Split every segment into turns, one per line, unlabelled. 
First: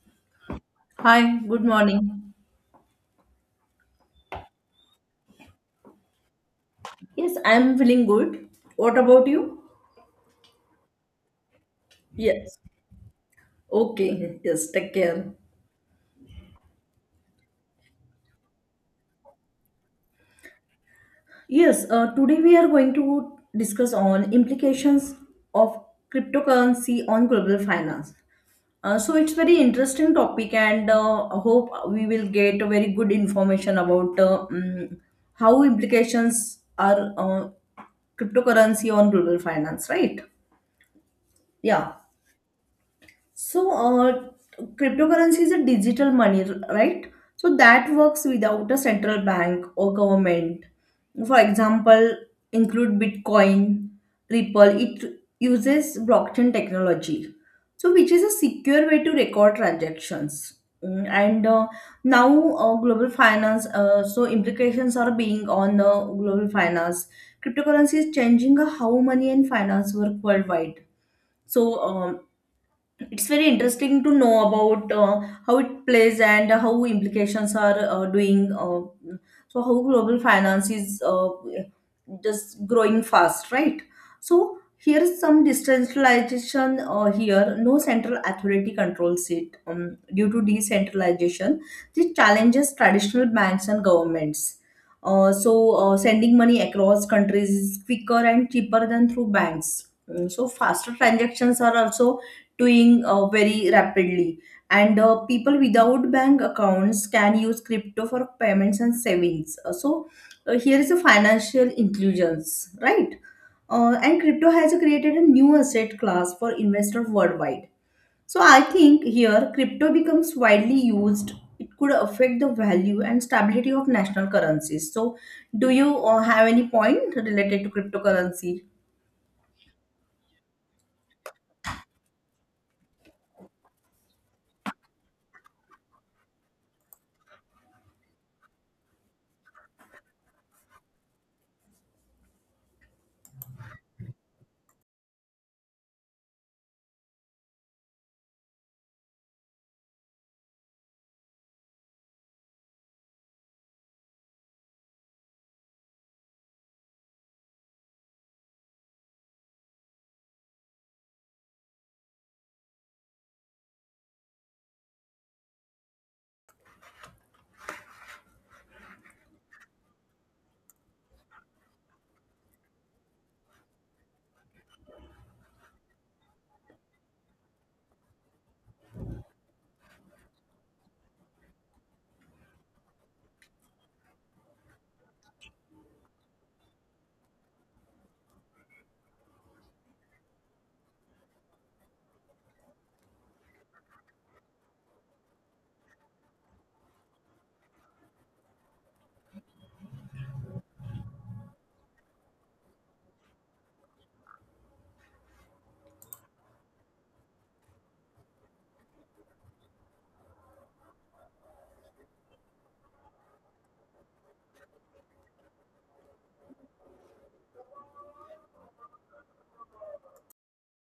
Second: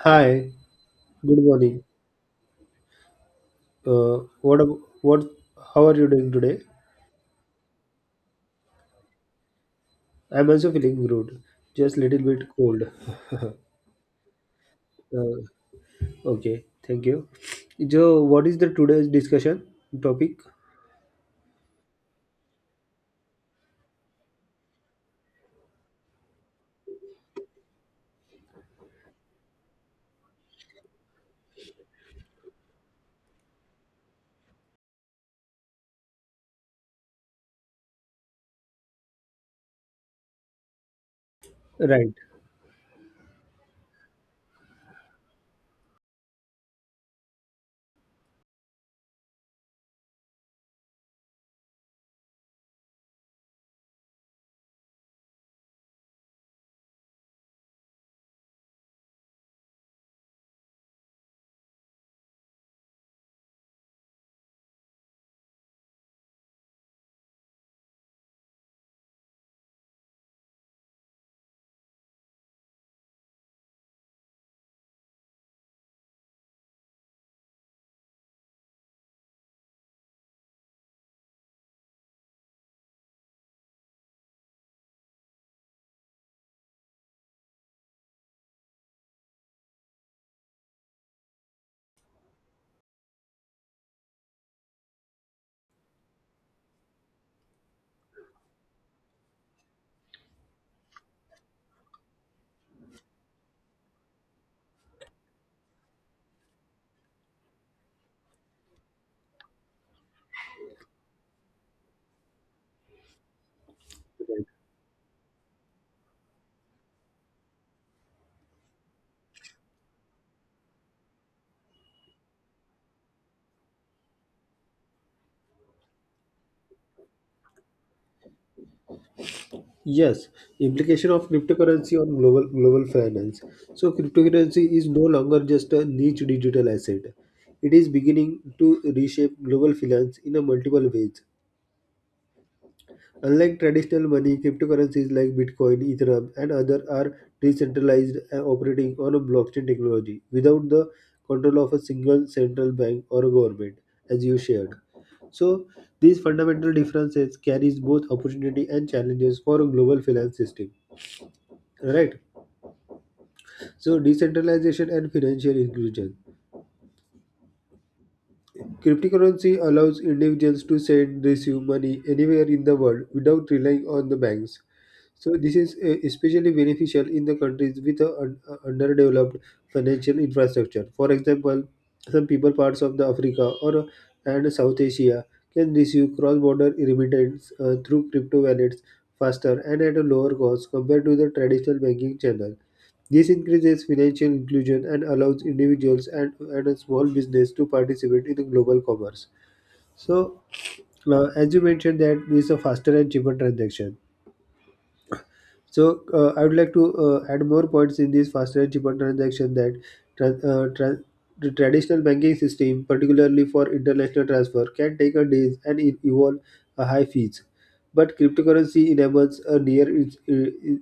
Hi,
Hi,
good
good
morning.
morning.
Uh, what, ab- what, how are you doing today?
Yes, I'm feeling good. What about you?
I'm also feeling good, just little bit
Yes.
cold.
Okay, yes, take care.
Uh, okay, thank you. So, what is the today's discussion topic?
Yes, today we are going to discuss on implications of cryptocurrency on global finance. So it's very interesting topic and I hope we will get a very good information about how implications are cryptocurrency on global finance, right? Yeah.
Right.
So, uh, Cryptocurrency is a digital money, right? So that works without a central bank or government. For example, include Bitcoin, Ripple. It uses blockchain technology, so which is a secure way to record transactions. Mm, And Now, global finance. So implications are being on the global finance. Cryptocurrency is changing how money and finance work worldwide so it's very interesting to know about how it plays and how implications are doing so how global finance is just growing fast, right? So here is some decentralization. Here no central authority controls it. Due to decentralization this challenges traditional banks and governments. Sending money across countries is quicker and cheaper than through banks. So faster transactions are also doing very rapidly. And People without bank accounts can use crypto for payments and savings. Here is a financial inclusions, right? And crypto has created a new asset class for investors worldwide. So I think here crypto becomes widely used. It could affect the value and stability of national currencies. So, do you have any point related to cryptocurrency?
Yes, implication of cryptocurrency on global finance. So, cryptocurrency is no longer just a niche digital asset. It is beginning to reshape global finance in a multiple ways. Unlike traditional money, cryptocurrencies like Bitcoin, Ethereum, and others are decentralized and operating on a blockchain technology without the control of a single central bank or a government, as you shared. So these fundamental differences carries both opportunity and challenges for a global finance system. Right. So decentralization and financial inclusion. Cryptocurrency allows individuals to send, receive money anywhere in the world without relying on the banks. So this is especially beneficial in the countries with a underdeveloped financial infrastructure. For example, some people parts of the Africa or and South Asia can receive cross-border remittance through crypto wallets faster and at a lower cost compared to the traditional banking channel. This increases financial inclusion and allows individuals and a small business to participate in the global commerce. So, as you mentioned, that is a faster and cheaper transaction. So I would like to add more points in this faster and cheaper transaction that tran- uh, tran- the traditional banking system, particularly for international transfer, can take a days and it involve a high fees. But cryptocurrency enables a near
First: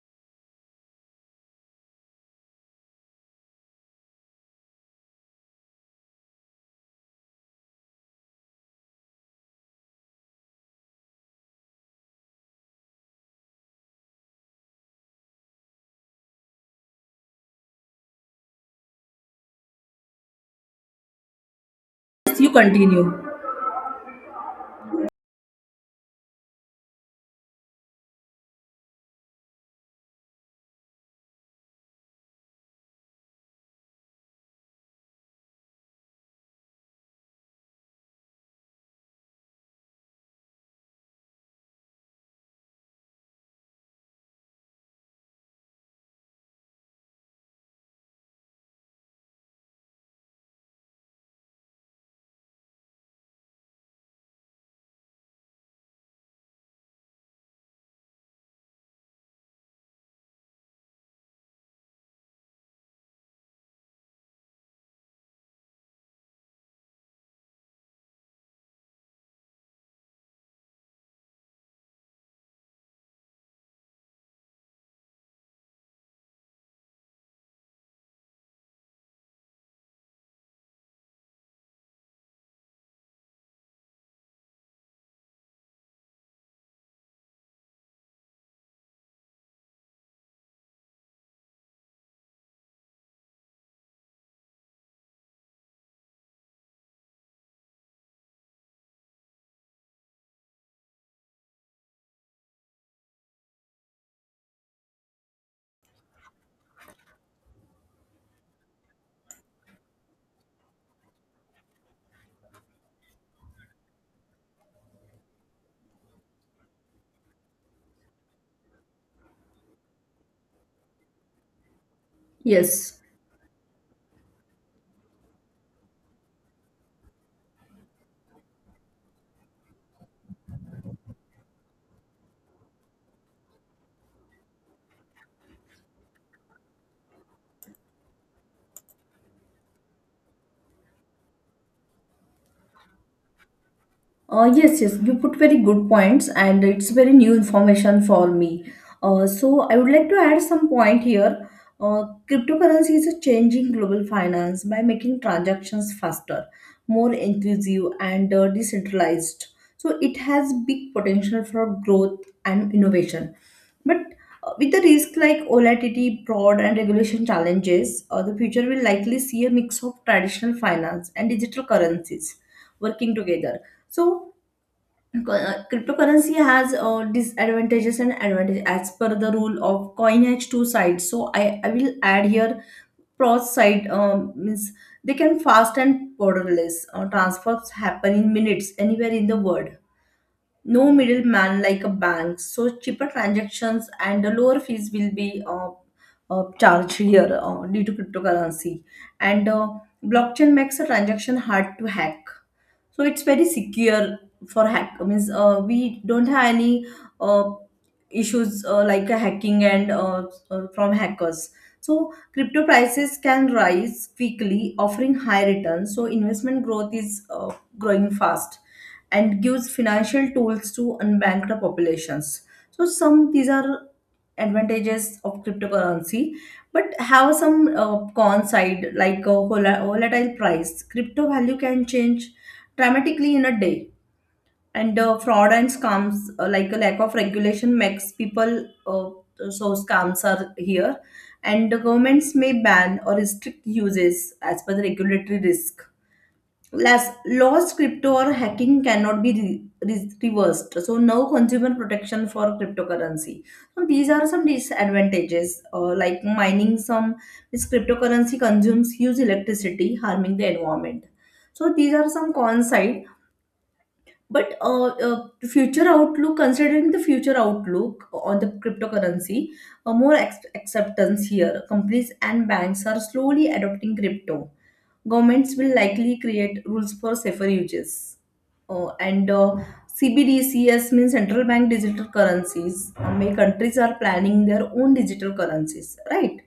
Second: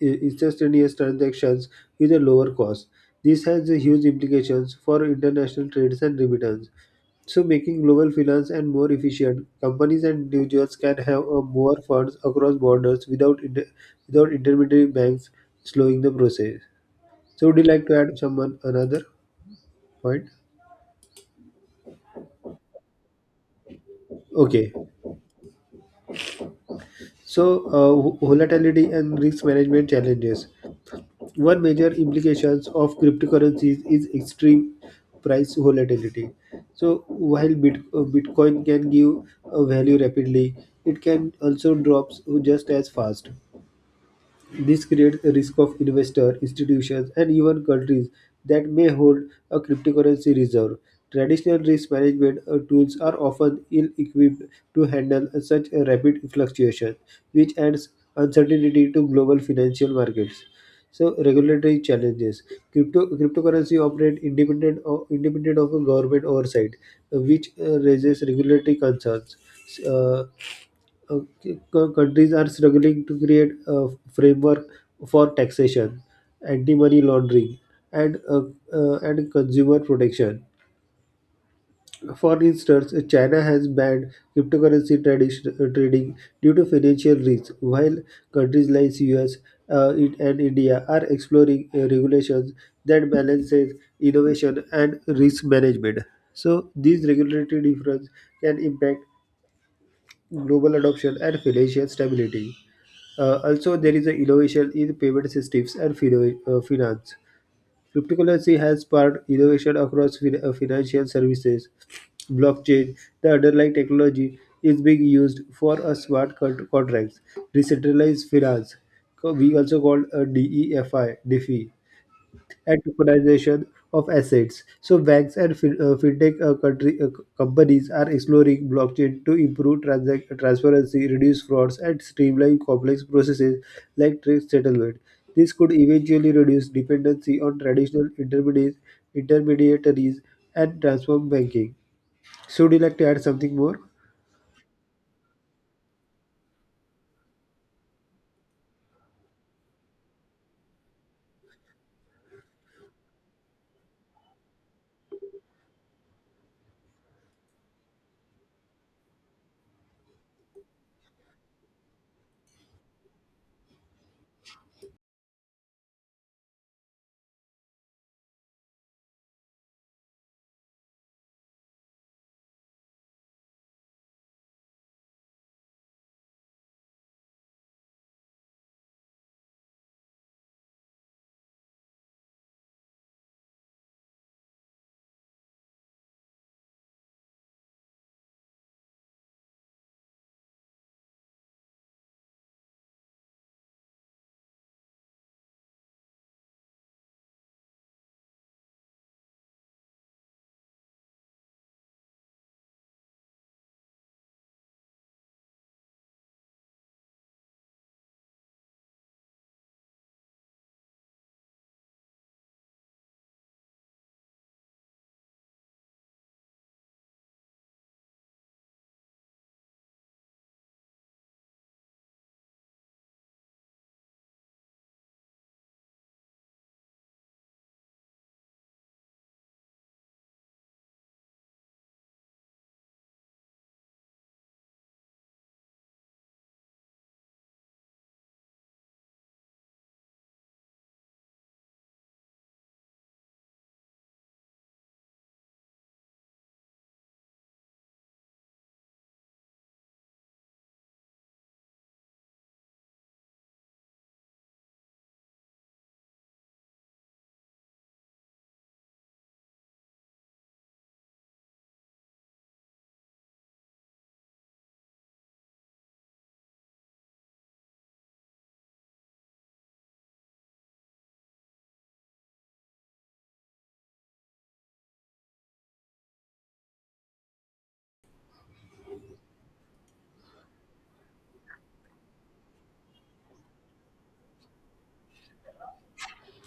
instantaneous transactions with a lower cost. This has a huge implications for international trades and remittance. So, making global finance and more efficient, companies and individuals can have more funds across borders without without intermediary banks slowing the process. So, would you like to add someone another point?
Yes, you continue.
Okay. So, volatility and risk management challenges. One major implications of cryptocurrencies is extreme price volatility. So, while Bitcoin can give value rapidly, it can also drops just as fast. This creates a risk of investors, institutions, and even countries that may hold a cryptocurrency reserve. Traditional risk management tools are often ill equipped to handle such a rapid fluctuation, which adds uncertainty to global financial markets. So, regulatory challenges. Cryptocurrency operate independent of a government oversight, which raises regulatory concerns. S- uh, Okay, countries are struggling to create a framework for taxation, anti-money laundering, and and consumer protection. For instance, China has banned cryptocurrency trading due to financial risks, while countries like US and India are exploring regulations that balances innovation and risk management. So, these regulatory difference can impact global adoption and financial stability. Also, there is a innovation in payment systems and finance. Cryptocurrency has sparked innovation across financial services. Blockchain, the underlying technology, is being used for a smart contracts, decentralized finance. We also called a DEFI, DeFi, and
Yes.
tokenization of assets. So banks and fintech companies are exploring blockchain to improve transparency, reduce frauds, and streamline complex processes like trade settlement. This could eventually reduce dependency on traditional intermediaries and transform banking. So, would you like to add something more?
Yes, you put very good points, and it's very new information for me. So I would like to add some point here. Uh, Cryptocurrency is a changing global finance by making transactions faster, more inclusive, and decentralized. So it has big potential for growth and innovation. But with the risk like volatility, fraud, and regulation challenges, the future will likely see a mix of traditional finance and digital currencies working together. So cryptocurrency has disadvantages and advantages as per the rule of coin has two sides. So I will add here pros side. Means they can fast and borderless. Transfers happen in minutes anywhere in the world. No middleman like a bank. So cheaper transactions and the lower fees will be charged here due to cryptocurrency. And Blockchain makes a transaction hard to hack so it's very secure. For hack means we don't have any uh, issues like hacking and from hackers. So crypto prices can rise quickly offering high returns, so investment growth is growing fast and gives financial tools to unbanked populations. So some these are advantages of cryptocurrency, but have some con side like a volatile price. Crypto value can change dramatically in a day, and fraud and scams like a lack of regulation makes people so scams are here, and the governments may ban or restrict uses as per the regulatory risk. Last, lost crypto or hacking cannot be reversed. So no consumer protection for cryptocurrency. So these are some disadvantages, like mining some this cryptocurrency consumes huge electricity, harming the environment. So these are some cons side. But future outlook, considering the future outlook on the cryptocurrency, more acceptance here. Companies and banks are slowly adopting crypto. Governments will likely create rules for safer uses. And CBDCs means central bank digital currencies. Many countries are planning their own digital currencies, right?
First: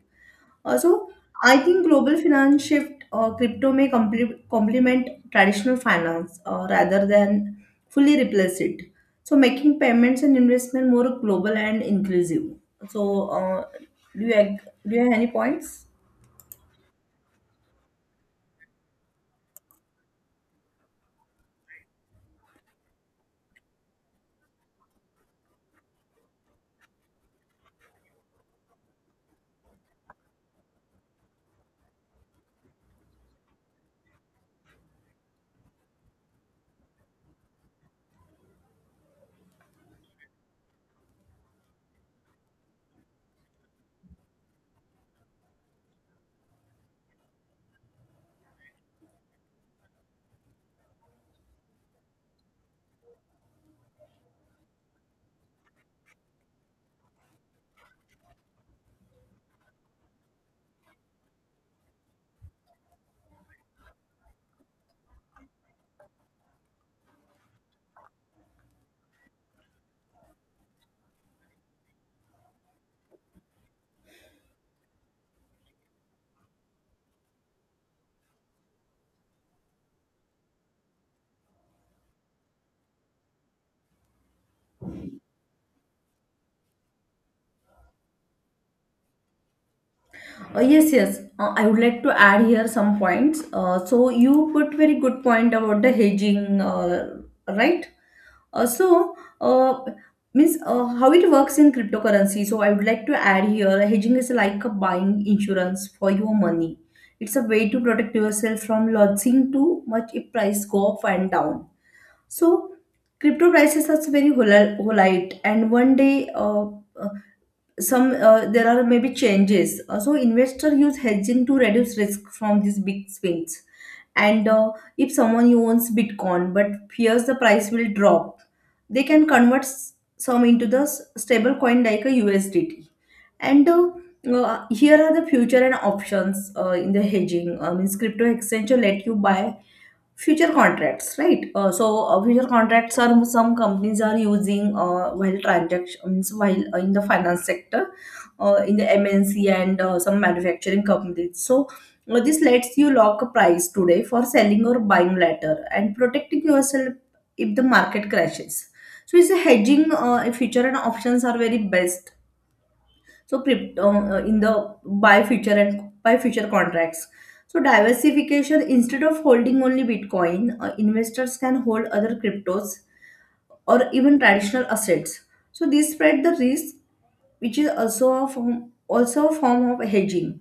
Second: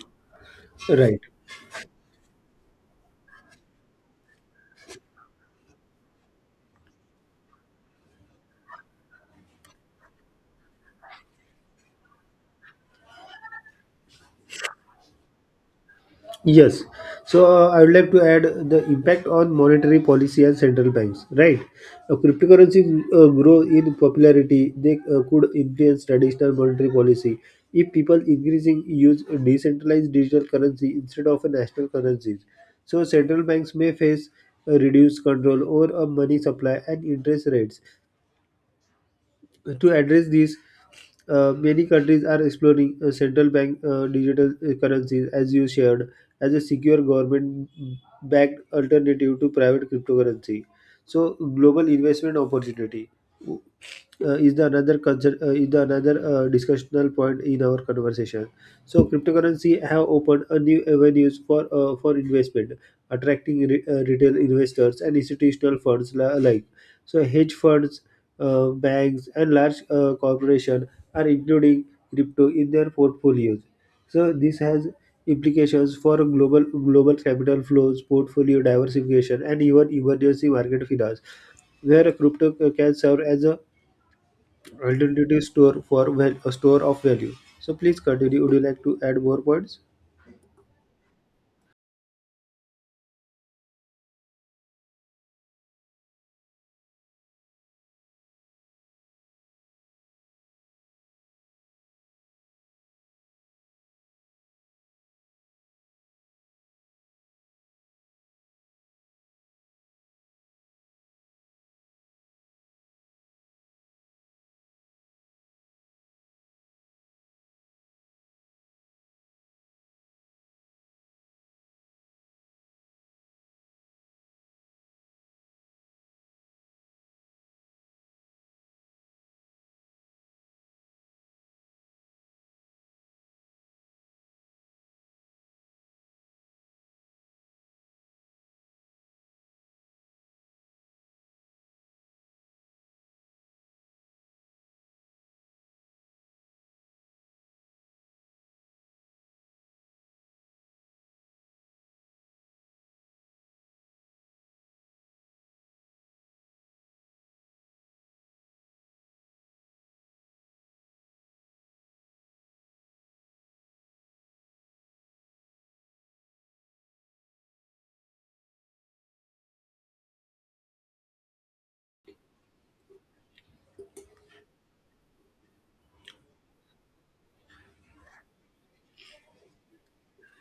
Also,
Right.
I think global finance shift, crypto may complement traditional finance rather than fully replace it. So, making payments and investment more global and inclusive. So, do you ag- do you have any points?
Yes. So I would like to add the impact on monetary policy and central banks. Right. Cryptocurrencies grow in popularity. They could influence traditional monetary policy if people increasing use decentralized digital currency instead of a national currencies. So central banks may face a reduced control over a money supply and interest rates to address these, many countries are exploring central bank digital currencies, as you shared, as a secure government-backed alternative to private cryptocurrency. So, global investment opportunity is the another discussional point in our conversation. So cryptocurrency have opened a new avenues for investment, attracting retail investors and institutional funds alike. So hedge funds, banks, and large corporations are including crypto in their portfolios. So this has implications for global capital flows, portfolio diversification, and even emergency market finance where crypto can serve as a Identity store for a store of value. So please continue. Would you like to add more points?
Yes. I would like to add here some points. So you put very good point about the hedging, right? Uh, so, uh, Means how it works in cryptocurrency. So, I would like to add here, hedging is like a buying insurance for your money. It's a way to protect yourself from losing too much if price go up and down. So, crypto prices are very volatile, and one day some there are maybe changes. So investor use hedging to reduce risk from these big swings. And If someone owns Bitcoin but fears the price will drop, they can convert some into the stable coin like a USDT. And Here are the future and options in the hedging. I means crypto exchange will let you buy future contracts, right? Future contracts are some companies are using while transactions while in the finance sector, in the mnc and some manufacturing companies. So this lets you lock a price today for selling or buying later and protecting yourself if the market crashes. So it's a hedging. Future and options are very best. So crypto in the buy future and buy future contracts. So diversification, instead of holding only Bitcoin, investors can hold other cryptos or even traditional assets. So this spread the risk, which is also a form of hedging.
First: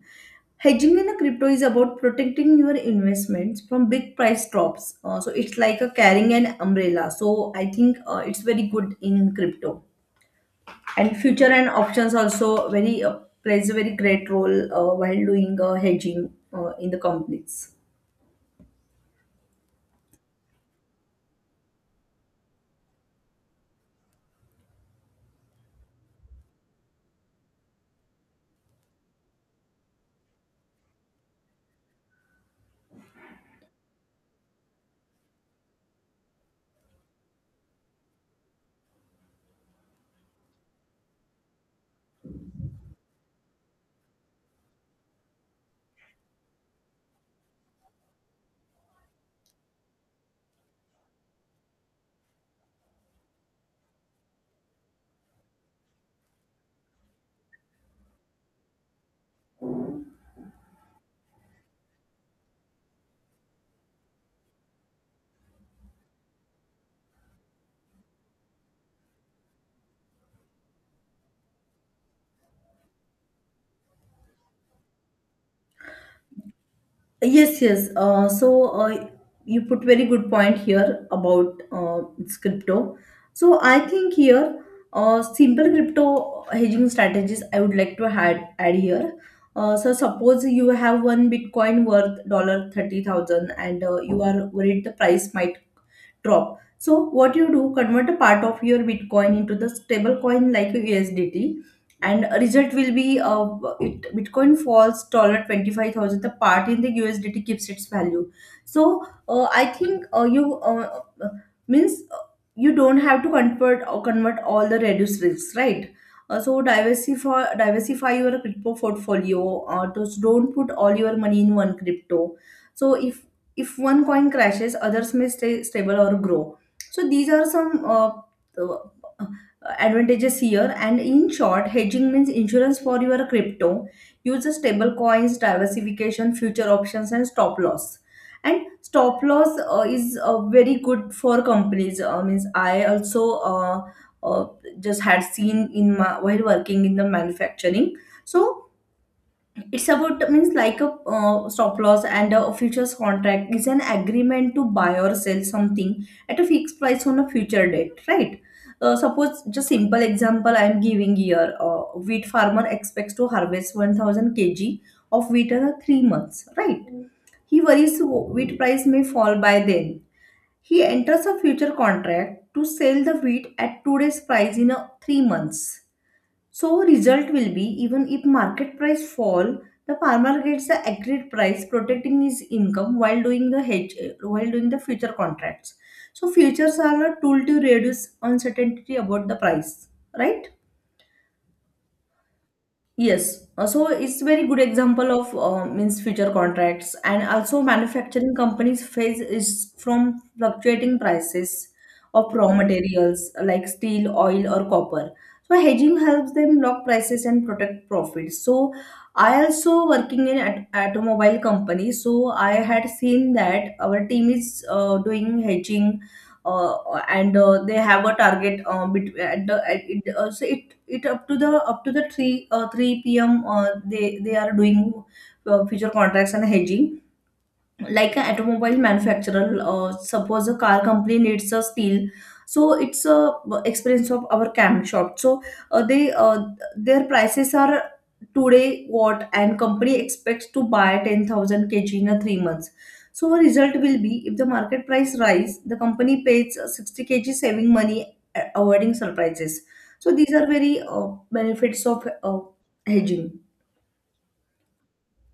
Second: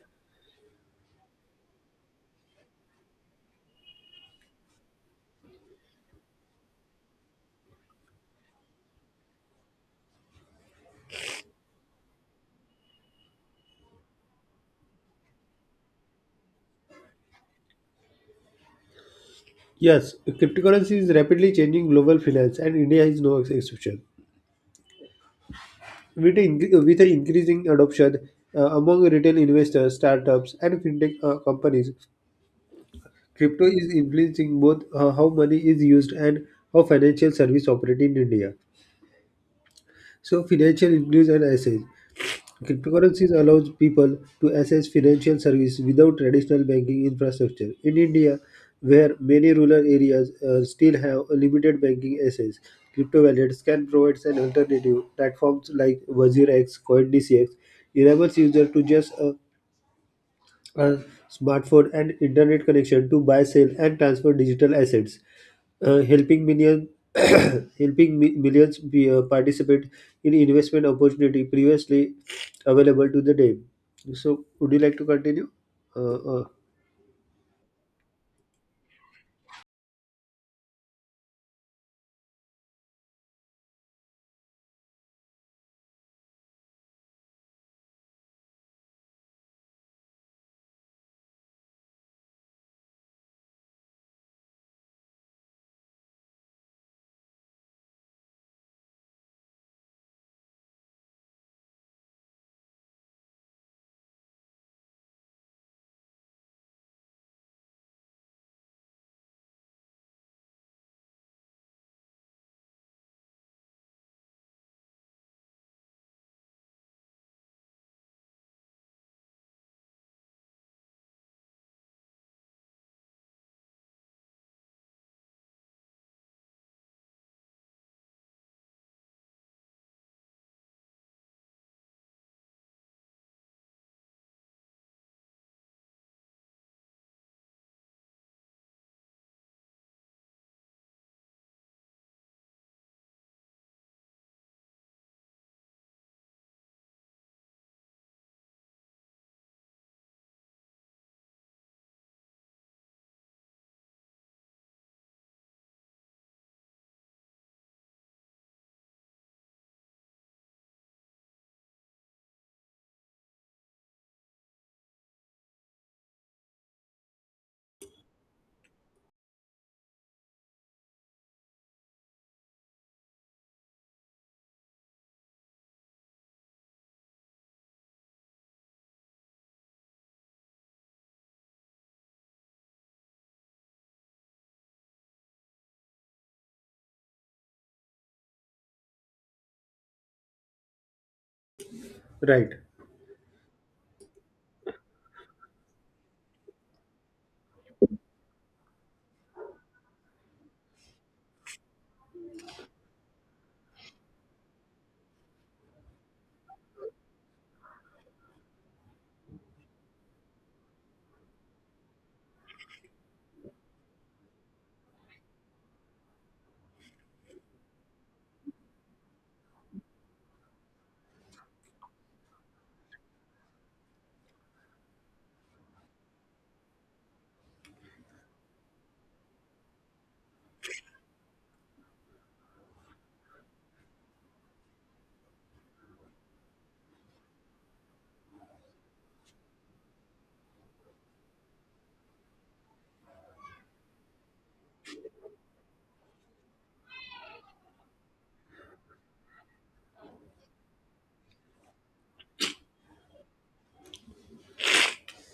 Hedging in a crypto is about protecting your investments from big price drops. So it's like a carrying an umbrella. So I think it's very good in crypto and future and options also very plays a very great role while doing hedging in the companies.
Yes, cryptocurrency is rapidly changing global finance, and India is no exception. With, in- with an increasing adoption among retail investors, startups, and fintech companies, crypto is influencing both how money is used and how financial services operate in India. So, financial inclusion and assets. Cryptocurrencies allows people to access financial services without traditional banking infrastructure. In India, where many rural areas still have a limited banking access, crypto wallets can provide an alternative. Platforms like WazirX, CoinDCX enables users to just a smartphone and internet connection to buy, sell, and transfer digital assets, helping million helping millions participate in investment opportunity previously available to the day. So, would you like to continue? Uh, uh,
Yes, you put very good point here about it's crypto. So I think here simple crypto hedging strategies I would like to add here. So suppose you have one Bitcoin worth dollar 30,000 and you are worried the price might drop. So what you do, convert a part of your Bitcoin into the stable coin like USDT, and result will be Bitcoin falls dollar 25,000. The part in the USDT keeps its value. So I think you means you don't have to convert or convert all the reduced risks, right? So diversify your crypto portfolio. Just don't put all your money in one crypto. So if one coin crashes others may stay stable or grow. So these are some uh, advantages here, and in short hedging means insurance for your crypto. Use the stable coins, diversification, future options, and stop loss. And stop loss is very good for companies. Means I also uh, just had seen in my while working in the manufacturing. So it's about means like a stop loss, and a futures contract is an agreement to buy or sell something at a fixed price on a future date, right? Suppose just simple example I am giving here. Wheat farmer expects to harvest 1,000 kg of wheat in 3 months, right? He worries wheat price may fall by then. He enters a future contract to sell the wheat at today's price in a 3 months. So result will be even if market price fall, the farmer gets the agreed price, protecting his income while doing the hedge, while doing the future contracts. So futures are a tool to reduce uncertainty about the price, right?
right.
Yes, so it's very good example of means future contracts, and also manufacturing companies face is from fluctuating prices of raw materials like steel, oil or copper. So hedging helps them lock prices and protect profits. So I also working in at automobile company. So I had seen that our team is doing hedging and they have a target at the at it, so it up to the 3 p.m. They are doing future contracts and hedging like an automobile manufacturer. Suppose a car company needs a steel. So it's a experience of our cam shop. So they their prices are today what, and company expects to buy 10,000 kg in a 3 months. So our result will be if the market price rise the company pays 60 kg saving money, avoiding surprises. So these are very benefits of hedging.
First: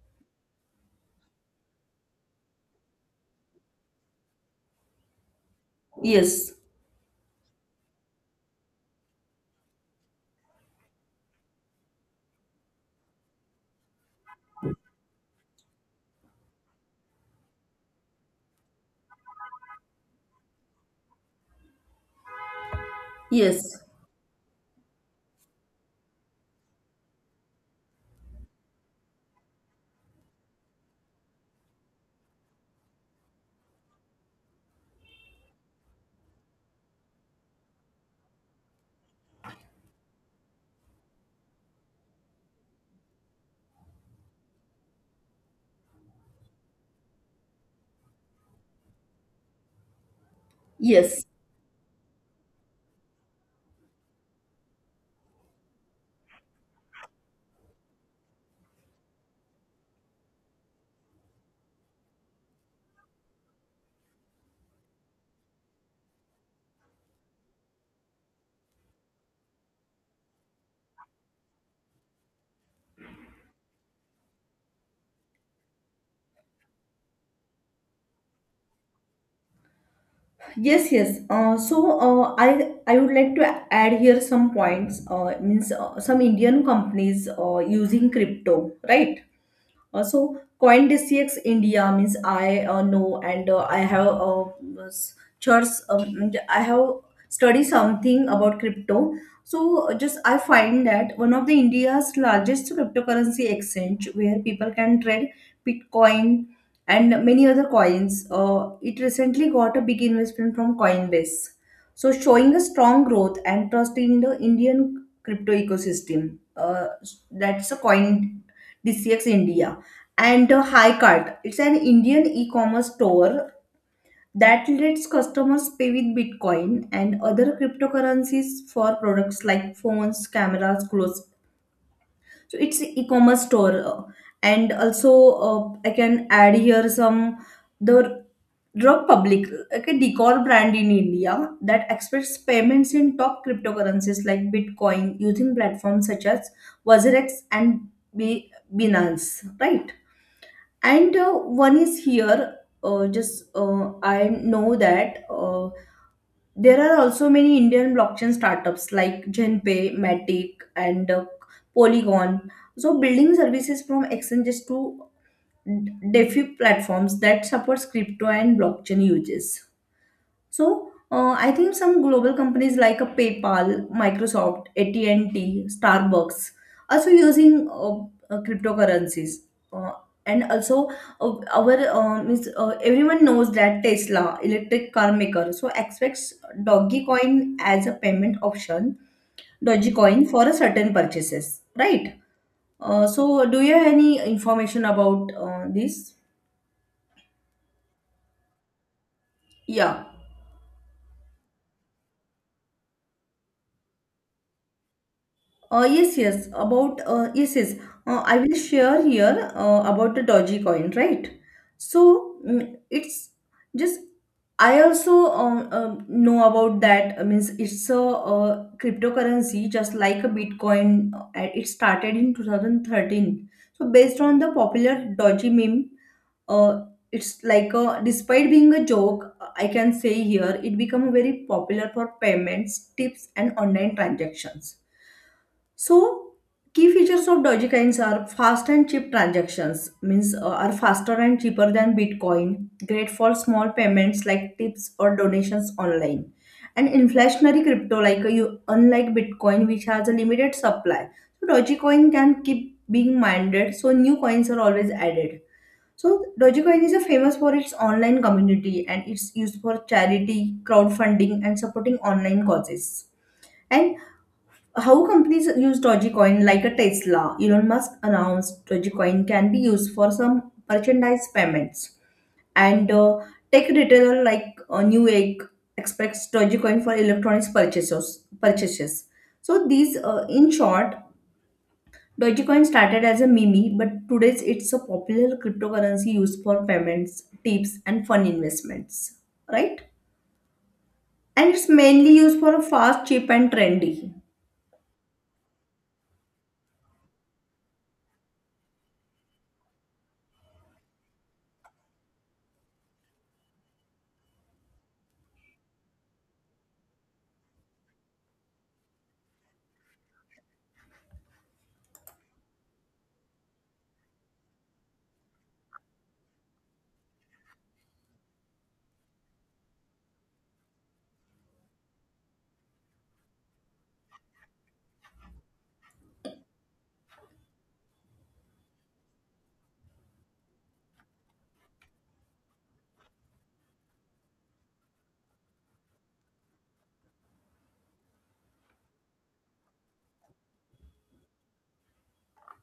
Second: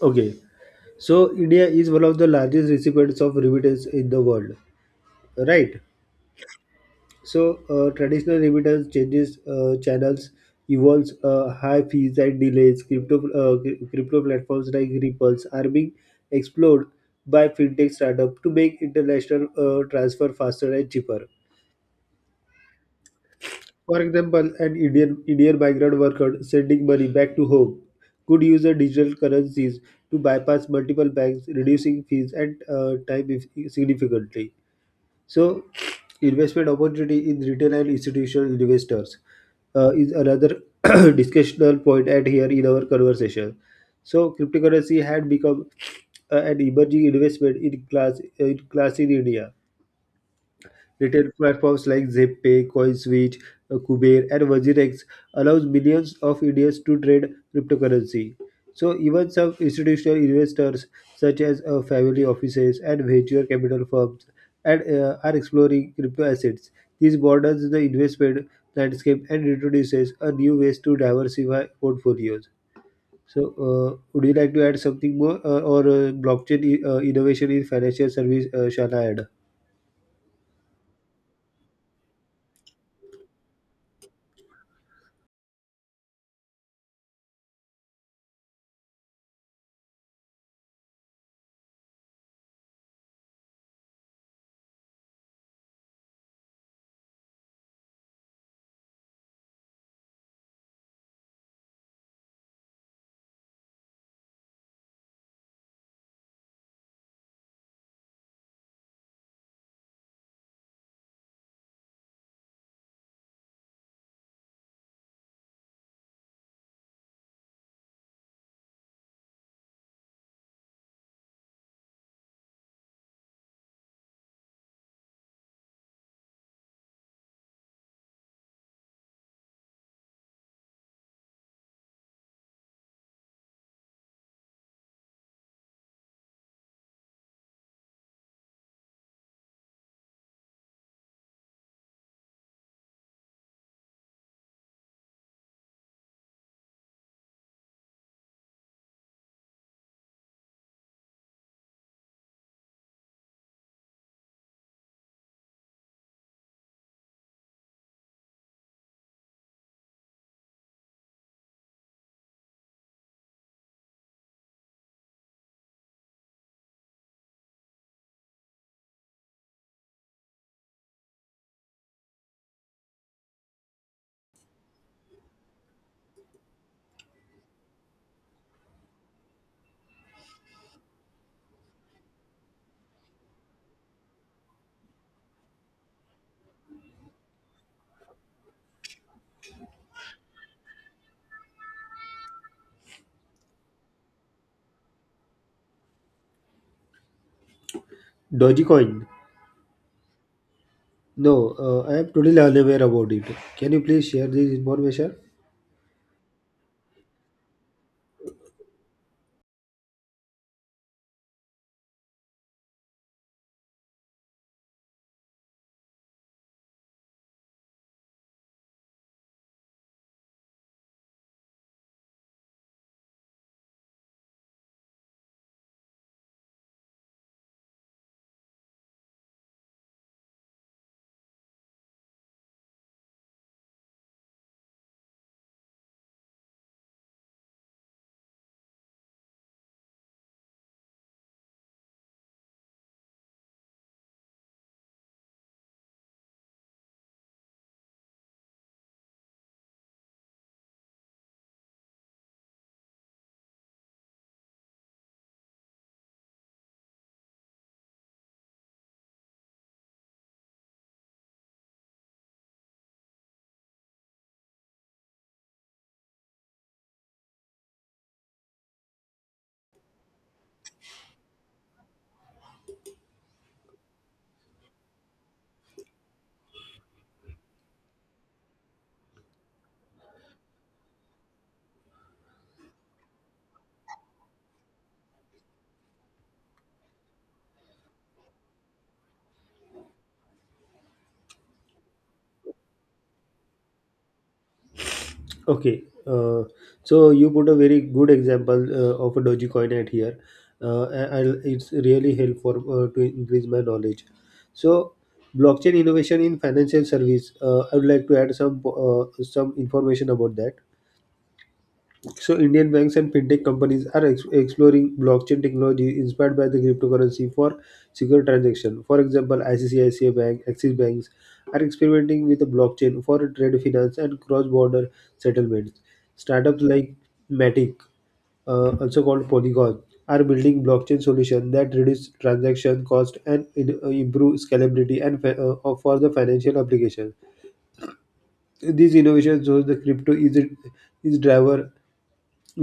Okay. So, India is one of the largest recipients of remittance in the world. Right.
Yes,
So traditional remittance changes channels involves high fees and delays. Crypto platforms like Ripples are being explored by fintech startup to make international transfer faster and cheaper.
yes.
For example, an Indian migrant worker sending money back to home could use the digital currencies to bypass multiple banks, reducing fees and time significantly. So, investment opportunity in retail and institutional investors is another discussional point at here in our conversation. So, cryptocurrency had become an emerging investment in class in class in India.
yes
Retail platforms like ZipPay, CoinSwitch, Kuber, and Virginex allows millions of Indians to trade cryptocurrency. So even some institutional investors, such as family offices and venture capital firms, and are exploring crypto assets. This broadens the investment landscape and introduces a new ways to diversify portfolios. So, would you like to add something more, or blockchain innovation in financial service? Shall I add
Yes, I would like to add here some points. Means some Indian companies using crypto, right? So CoinDCX India, means I know, and I have church, and I have studied something about crypto. So just I find that one of the India's largest cryptocurrency exchange where people can trade Bitcoin and many other coins. It recently got a big investment from Coinbase. So showing a strong growth and trust in the Indian crypto ecosystem. That's a coin DCX India and Hi. It's an Indian e-commerce store that lets customers pay with Bitcoin and other cryptocurrencies for products like phones, cameras, clothes. So it's an e-commerce store, and also I can add here some the drug public, like a decor brand in India that accepts payments in top cryptocurrencies like Bitcoin using platforms such as Wazerex and B- Binance, right? and one is here just I know that there are also many Indian blockchain startups like Genpay, Matic, and Polygon, so building services from exchanges to DeFi platforms that supports crypto and blockchain uses. So I think some global companies like a PayPal, Microsoft, AT&T, Starbucks also using cryptocurrencies. Uh, and also our is, everyone knows that Tesla, electric car maker, so expects Dogecoin as a payment option, Dogecoin for a certain purchases, right? So do you have any information about this?
Dogecoin?
Yeah.
No, I am totally unaware about it. Can you please share this information?
Yes, yes. I will share here about the Doji coin, right? So mm, it's just I also know about that. I means it's a, cryptocurrency, just like a Bitcoin. And It started in 2013. So based on the popular Doge meme, uh, it's like a, despite being a joke, I can say here it become very popular for payments, tips, and online transactions. So, key features of Dogecoins are fast and cheap transactions, means are faster and cheaper than Bitcoin, great for small payments like tips or donations online. And inflationary crypto, like unlike Bitcoin, which has a limited supply, so Dogecoin can keep being mined, so new coins are always added. So Dogecoin is a famous for its online community and it's used for charity, crowdfunding, and supporting online causes. And how companies use Dogecoin like a Tesla? Elon Musk announced Dogecoin can be used for some merchandise payments. And tech retailer like Newegg expects Dogecoin for electronics purchases. So these, in short, Dogecoin started as a meme, but today it's a popular cryptocurrency used for payments, tips, and fun investments. Right? And it's mainly used for fast, cheap, and trendy.
Okay, so you put a very good example of a Dogecoin at here. I'll, it's really helpful to increase my knowledge. So, blockchain innovation in financial service. I would like to add some information about that. So Indian banks and fintech companies are exploring blockchain technology inspired by the cryptocurrency for secure transaction. For example, ICICI Bank, Axis Banks are experimenting with the blockchain for trade finance and cross-border settlements. Startups like Matic, also called Polygon, are building blockchain solution that reduce transaction cost and improve scalability and for the financial application. These innovations shows the crypto is driver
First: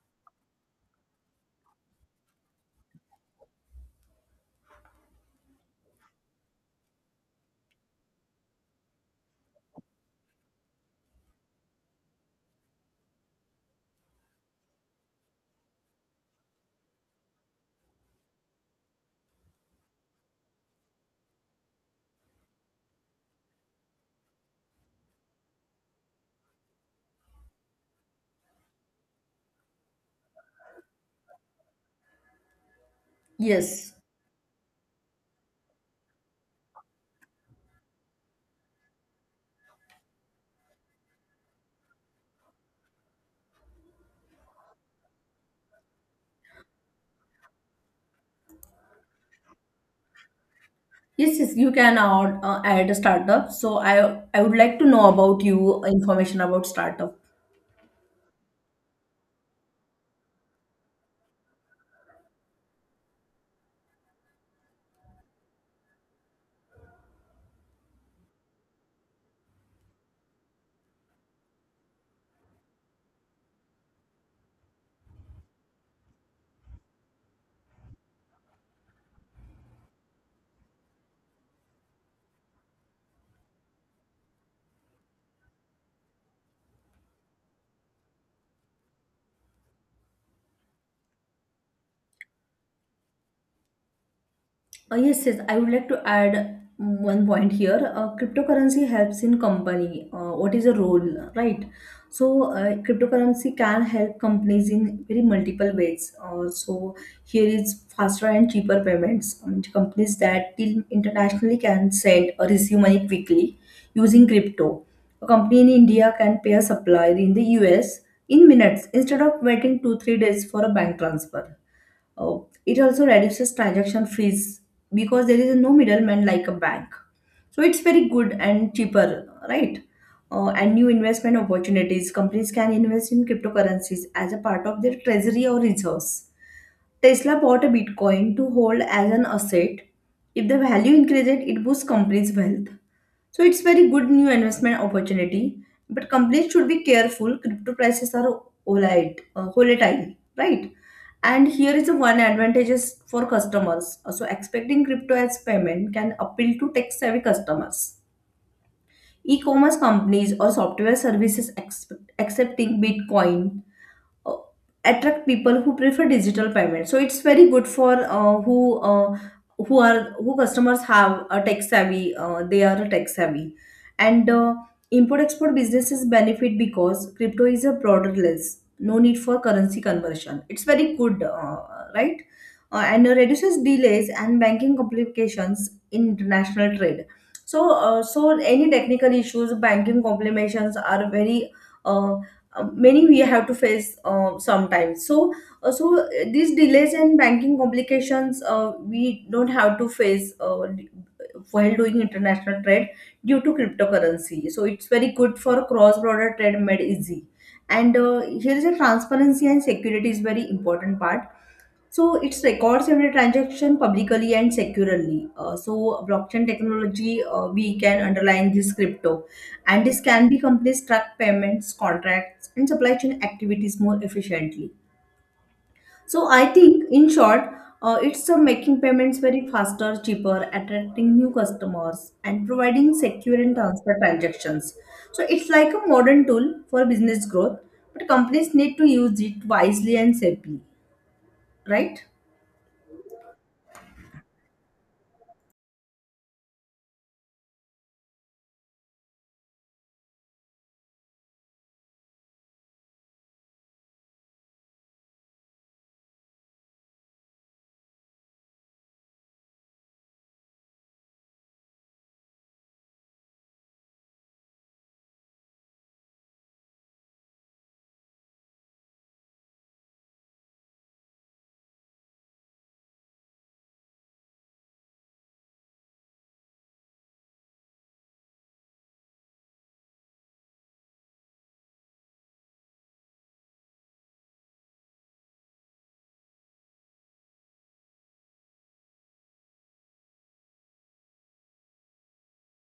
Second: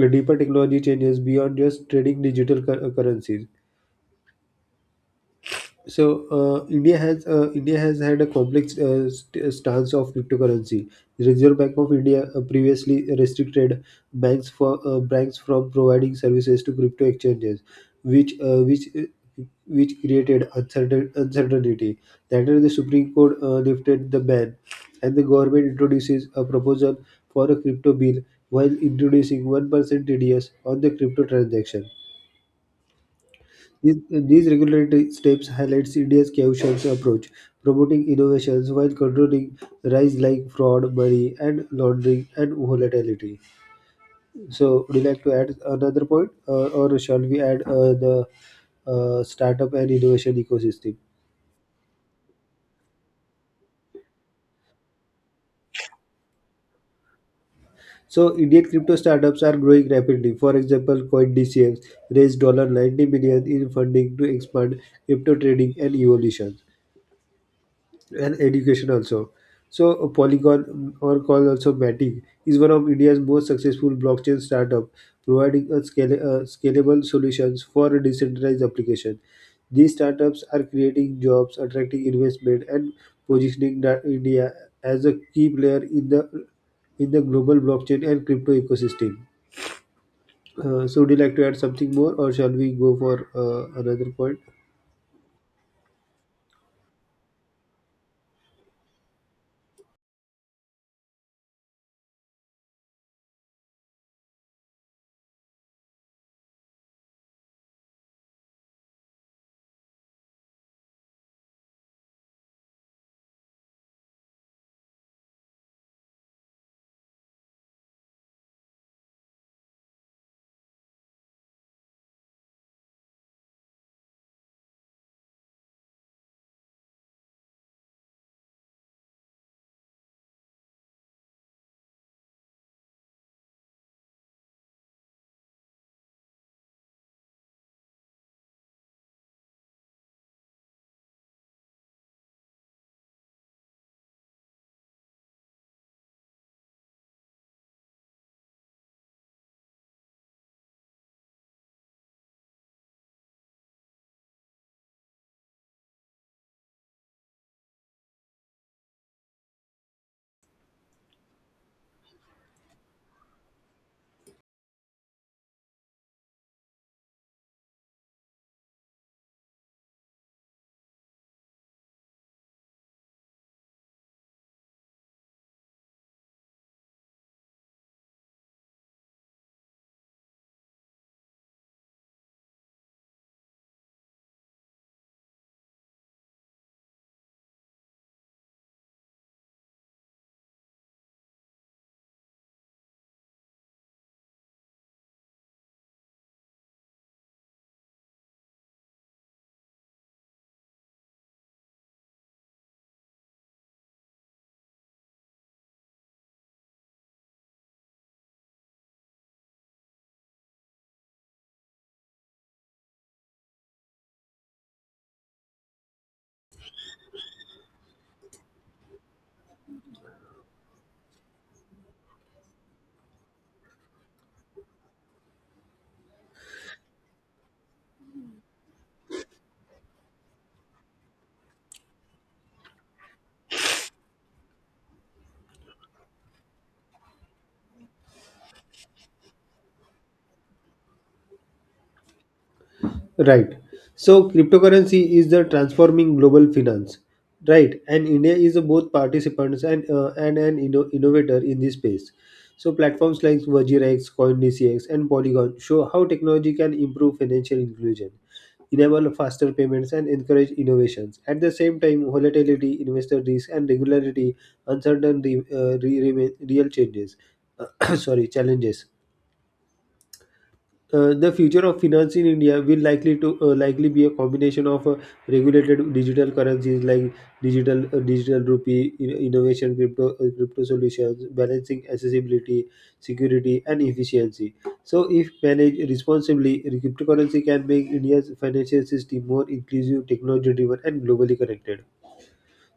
deeper technology changes beyond just trading currencies. So India has had a complex stance of cryptocurrency. The Reserve Bank of India previously restricted banks from providing services to crypto exchanges, which uh, which uh, which created uncertainty. Later, the Supreme Court lifted the ban, and the government introduces a proposal for a crypto bill while introducing 1% TDS on the crypto transaction.
Yes.
These regulatory steps highlight India's cautious approach, promoting innovations while controlling rise like fraud, money, and laundering and volatility. So, would you like to add another point, or shall we add the startup and innovation ecosystem?
Yes, yes, you can add, add a startup. So I would like to know about you information about startup.
So, Indian crypto startups are growing rapidly. For example, CoinDCX raised $90 million dollars in funding to expand crypto trading and evolution. And education also. So Polygon, or called also Matic, is one of India's most successful blockchain startup, providing a scalable solutions for a decentralized application. These startups are creating jobs, attracting investment, and positioning India as a key player in the global blockchain and crypto ecosystem. So, would you like to add something more, or shall we go for another point?
Yes, yes. I would like to add one point here. Cryptocurrency helps in company. What is the role, right? So, cryptocurrency can help companies in very multiple ways. So, here is faster and cheaper payments. Companies that deal internationally can send or receive money quickly using crypto. A company in India can pay a supplier in the US in minutes instead of waiting two three days for a bank transfer. uh, it also reduces transaction fees because there is no middleman like a bank. So it's very good and cheaper, right? And new investment opportunities. Companies can invest in cryptocurrencies as a part of their treasury or reserves. Tesla bought a Bitcoin to hold as an asset. If the value increases, it boosts companies' wealth. So it's very good new investment opportunity. But companies should be careful. Crypto prices are volatile, right? And here is the one advantages for customers. So expecting crypto as payment can appeal to tech-savvy customers. E-commerce companies or software services expect, accepting Bitcoin uh, attract people who prefer digital payment, so it's very good for who are who customers have a tech savvy, they are a tech savvy. And import export businesses benefit because crypto is a borderless, no need for currency conversion, it's very good, right. And reduces delays and banking complications in international trade. So any technical issues, banking complications are very uh, many we have to face sometimes. So these delays and banking complications we don't have to face while doing international trade due to cryptocurrency, so it's very good for cross border trade made easy. And here is a transparency and security is very important part, so it records every transaction publicly and securely. So blockchain technology, we can underline this crypto, and this can be companies track payments, contracts, and supply chain activities more efficiently. So I think, in short, it's making payments very faster, cheaper, attracting new customers, and providing secure and transparent transactions. So it's like a modern tool for business growth, but companies need to use it wisely and safely, right?
Right. So cryptocurrency is the transforming global finance. Right. And India is a both participants and an innovator in this space. So platforms like Vajirax, CoinDCX, and Polygon show how technology can improve financial inclusion, enable faster payments, and encourage innovations. At the same time, volatility, investor risk, and regularity, uncertainty remain real changes. Sorry, challenges. The future of finance in India will likely be a combination of regulated digital currencies like digital digital rupee, innovation, crypto solutions, balancing accessibility, security, and efficiency. So, if managed responsibly, cryptocurrency can make India's financial system more inclusive, technology-driven, and globally connected.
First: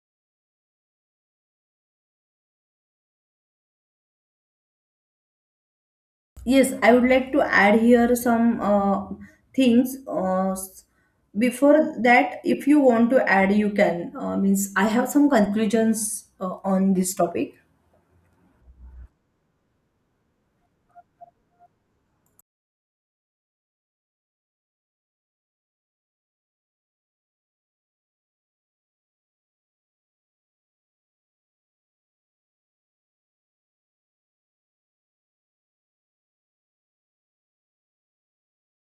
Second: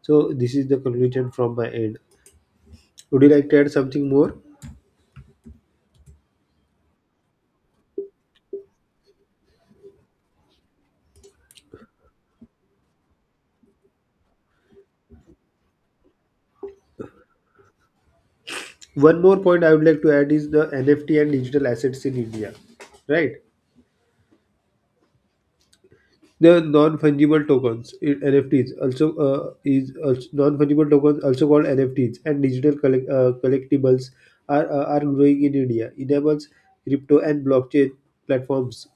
So, this is the conclusion from my end. Would you like to add something more?
Yes, I would like to add here some things. Before that, if you want to add, you can. Means I have some conclusions on this topic.
One more point I would like to add is the NFT and digital assets in India, right? The (NFTs) also non-fungible tokens, also called NFTs, and collectibles are growing in India. Enables crypto and blockchain platforms.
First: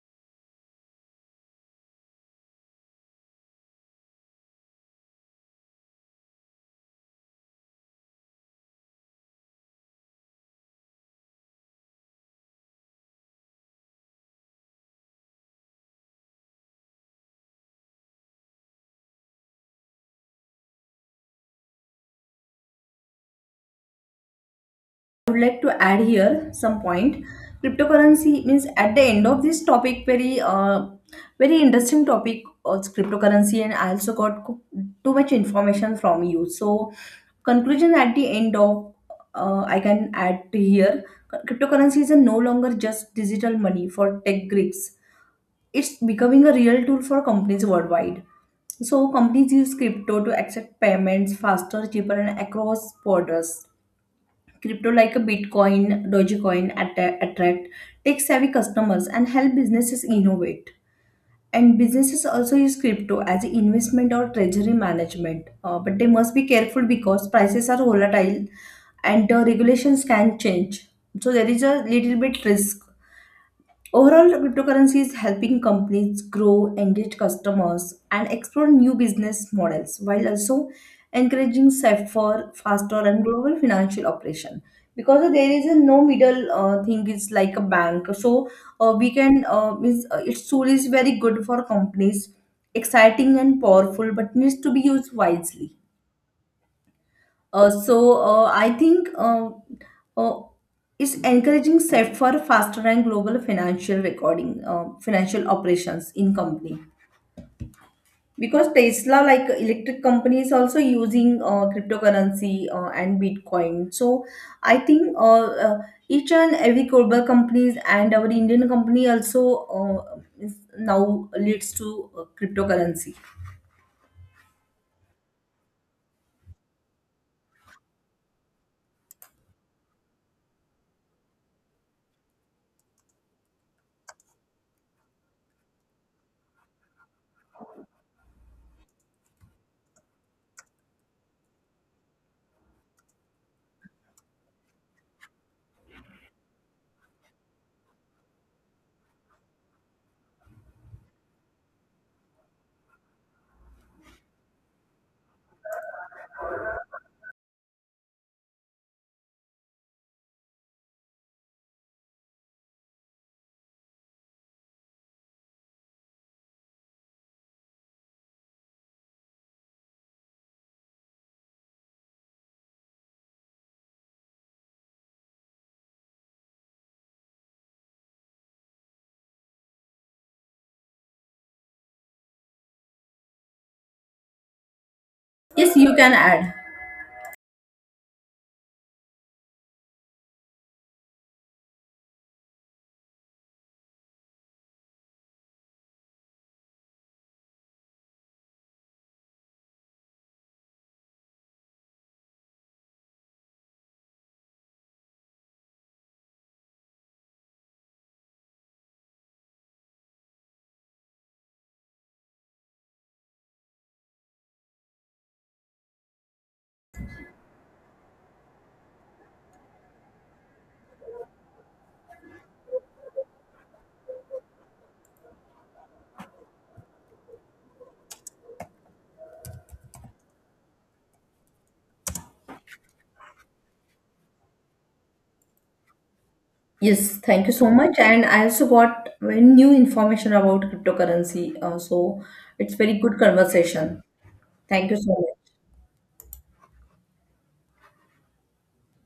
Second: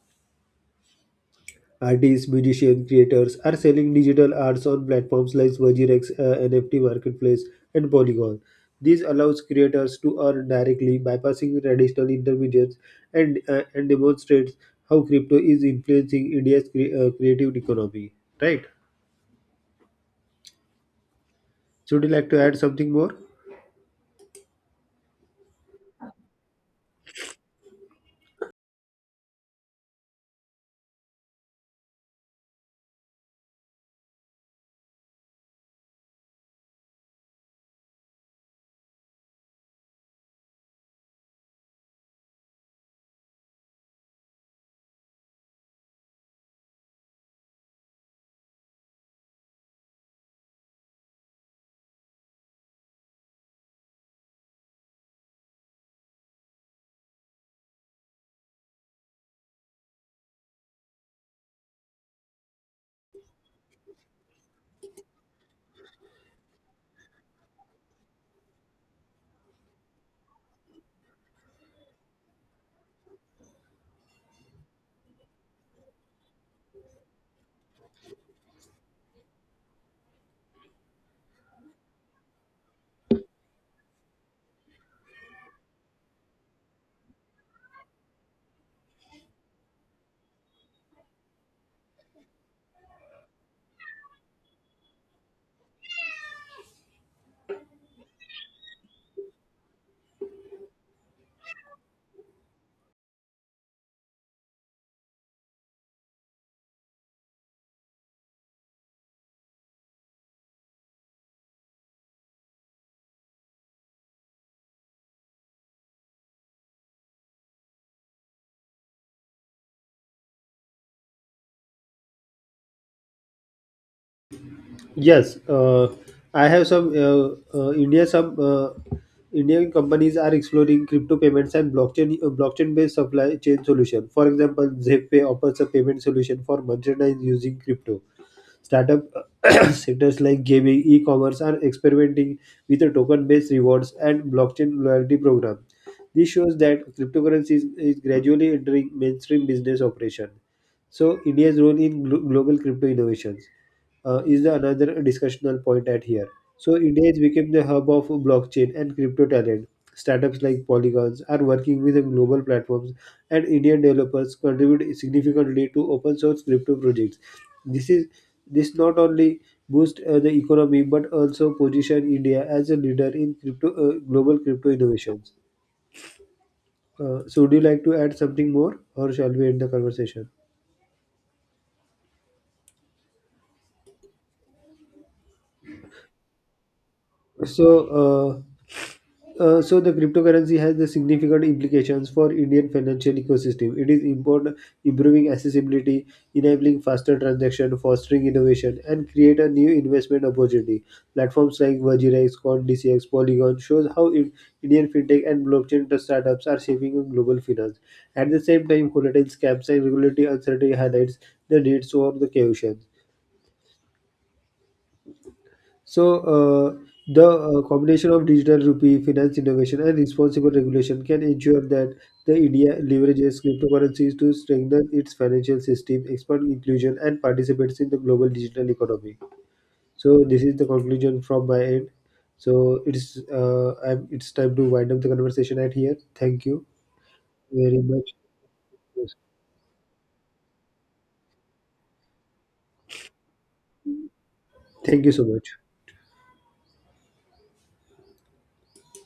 Artists, musicians, creators are selling digital arts on platforms like Virgirex, NFT Marketplace, and Polygon. This allows creators to earn directly, bypassing traditional intermediaries, and demonstrates how crypto is influencing India's creative economy. Right. So would you like to add something more?
I would like to add here some point. Cryptocurrency means at the end of this topic, very interesting topic of cryptocurrency, and I also got too much information from you. So conclusion at the end of I can add to here. Cryptocurrency is a no longer just digital money for tech geeks. It's becoming a real tool for companies worldwide. So companies use crypto to accept payments faster, cheaper, and across borders. Crypto like a Bitcoin, Dogecoin attract tech-savvy customers and help businesses innovate. And businesses also use crypto as an investment or treasury management. But they must be careful because prices are volatile and the regulations can change. So there is a little bit risk. Overall, cryptocurrency is helping companies grow, engage customers, and explore new business models while also encouraging safer, faster, and global financial operation. Because there is a no middle thing, it's like a bank. So we can means its tool is very good for companies, exciting and powerful, but needs to be used wisely. I think uh, it's encouraging set for faster and global financial financial operations in company. Because Tesla, like electric company, is also using cryptocurrency and Bitcoin. So I think each and every global companies and our Indian company also is now leads to cryptocurrency.
Yes, I have some India. Some Indian companies are exploring crypto payments and blockchain-based supply chain solution. For example, ZepPay offers a payment solution for merchandise using crypto. Startup sectors like gaming, e-commerce are experimenting with a token-based rewards and blockchain loyalty program. This shows that cryptocurrency is gradually entering mainstream business operation. So India's role in global crypto innovations is the another discussional point at here. So India has become the hub of blockchain and crypto talent. Startups like Polygons are working with the global platforms, and Indian developers contribute significantly to open source crypto projects. This is this not only boost the economy but also position India as a leader in crypto global crypto innovations. So, would you like to add something more, or shall we end the conversation?
Yes, you can add.
So. Uh, so the cryptocurrency has the significant implications for Indian financial ecosystem. It is important improving accessibility, enabling faster transaction, fostering innovation, and create a new investment opportunity. Platforms like Vajira, Coin DCX, Polygon shows how Indian fintech and blockchain startups are shaping global finance. At the same time, volatile scams and regulatory uncertainty highlights the needs for the caution. So, the combination of digital rupee, finance innovation, and responsible regulation can ensure that the India leverages cryptocurrencies to strengthen its financial system, expand inclusion, and participates in the global digital economy. So, this is the conclusion from my end. So, it's time to wind up the conversation at here. Thank you
Yes, thank you so
very
much.
much.
And I also got very new information about cryptocurrency. So it's very good conversation. Thank you
Thank you
so
so
much.
much.